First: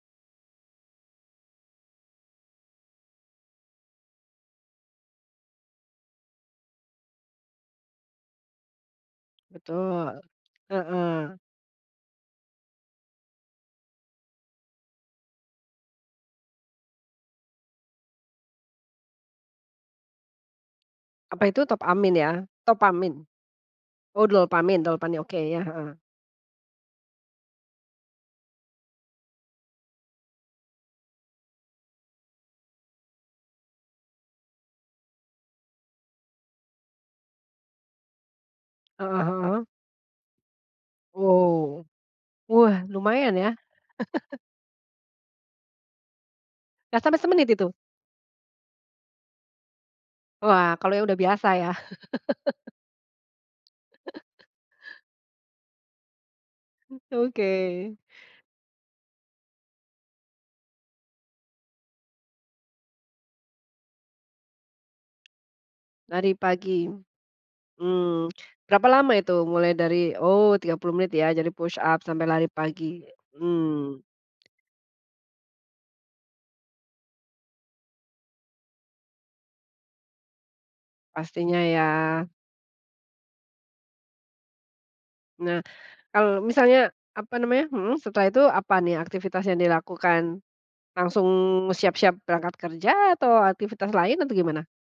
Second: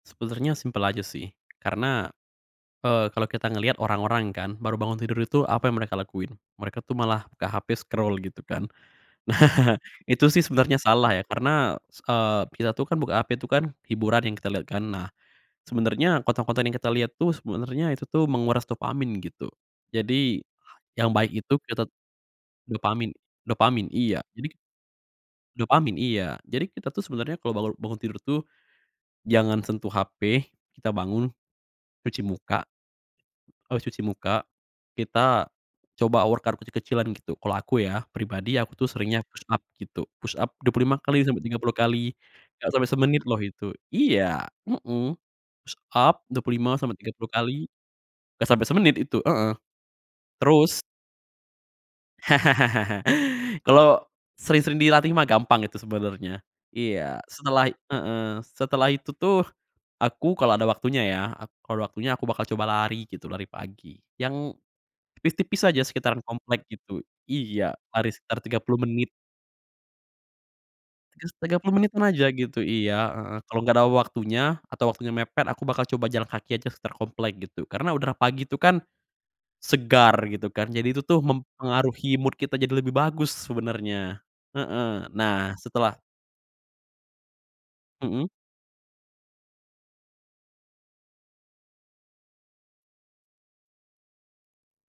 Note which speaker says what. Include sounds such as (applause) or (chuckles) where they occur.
Speaker 1: Sebenernya simpel aja sih karena, eee, kalau kita ngeliat orang-orang kan baru bangun tidur itu apa yang mereka lakuin? Mereka tuh malah buka HP, scroll gitu kan. Nah,
Speaker 2: Betul,
Speaker 1: itu sih sebenernya salah ya
Speaker 2: heeh.
Speaker 1: karena s eee, kita tuh kan buka HP tuh kan hiburan yang kita liat kan. Nah sebenernya konten-konten yang kita lihat tuh sebenernya itu tuh menguras dopamin gitu. Jadi yang baik
Speaker 2: Apa
Speaker 1: itu
Speaker 2: itu
Speaker 1: kita t
Speaker 2: topamin ya,
Speaker 1: dopamin
Speaker 2: topamin?
Speaker 1: dopamin, iya
Speaker 2: Oh
Speaker 1: jadi
Speaker 2: dopamin- dopamin, oke, iya, heeh.
Speaker 1: Dopamin, iya, jadi kita tuh sebenernya kalau balau bangun tidur tuh, jangan sentuh HP, kita bangun, cuci muka, habis cuci muka, kita coba workout kecil-kecilan gitu. Kalau aku ya, pribadi aku tuh
Speaker 2: Heeh
Speaker 1: seringnya
Speaker 2: heeh
Speaker 1: push up
Speaker 2: heeh.
Speaker 1: gitu, push up 25 kali sampai 30
Speaker 2: Wow,
Speaker 1: kali. Enggak
Speaker 2: wah
Speaker 1: sampai semenit
Speaker 2: lumayan
Speaker 1: loh
Speaker 2: ya.
Speaker 1: itu
Speaker 2: (chuckles)
Speaker 1: iya, mhm, push up dua puluh lima sampai
Speaker 2: Enggak
Speaker 1: tiga
Speaker 2: sampai
Speaker 1: puluh
Speaker 2: semenit
Speaker 1: kali,
Speaker 2: itu?
Speaker 1: enggak sampai semenit itu, heeh.
Speaker 2: Wah,
Speaker 1: Terus
Speaker 2: kalau udah yang biasa ya? (laughs)
Speaker 1: (laughs) Kalo
Speaker 2: (chuckles)
Speaker 1: sering-sering dilatih mah gampang itu sebenernya. Iya, setelah
Speaker 2: Oke.
Speaker 1: heeh, setelah itu tuh aku kalau ada waktunya ya, aku kalo ada waktunya aku bakal coba lari gitu, lari pagi yang tipis-tipis aja sekitaran
Speaker 2: Lari
Speaker 1: komplek
Speaker 2: pagi.
Speaker 1: gitu. Iya, lari
Speaker 2: Hmm,
Speaker 1: sekitar 30
Speaker 2: berapa
Speaker 1: menit.
Speaker 2: lama itu mulai dari oh 30 menit ya,
Speaker 1: Tigas
Speaker 2: dari
Speaker 1: Tiga puluh
Speaker 2: push
Speaker 1: menitan
Speaker 2: up sampai
Speaker 1: aja
Speaker 2: lari
Speaker 1: gitu,
Speaker 2: pagi.
Speaker 1: iya heeh. Kalau gak ada
Speaker 2: Hmm.
Speaker 1: waktunya atau waktunya mepet aku bakal coba jalan kaki aja sekitar komplek gitu. Karena udara pagi itu kan segar gitu kan, jadi itu tuh
Speaker 2: Pastinya ya.
Speaker 1: mempengaruhi mood kita jadi lebih bagus sebenernya, heeh. Nah
Speaker 2: Nah
Speaker 1: setelah
Speaker 2: kalau misalnya, apa namanya mhm, setelah
Speaker 1: Mhm.
Speaker 2: itu apa nih aktivitas yang dilakukan? Langsung siap-siap berangkat kerja atau aktivitas lain atau gimana?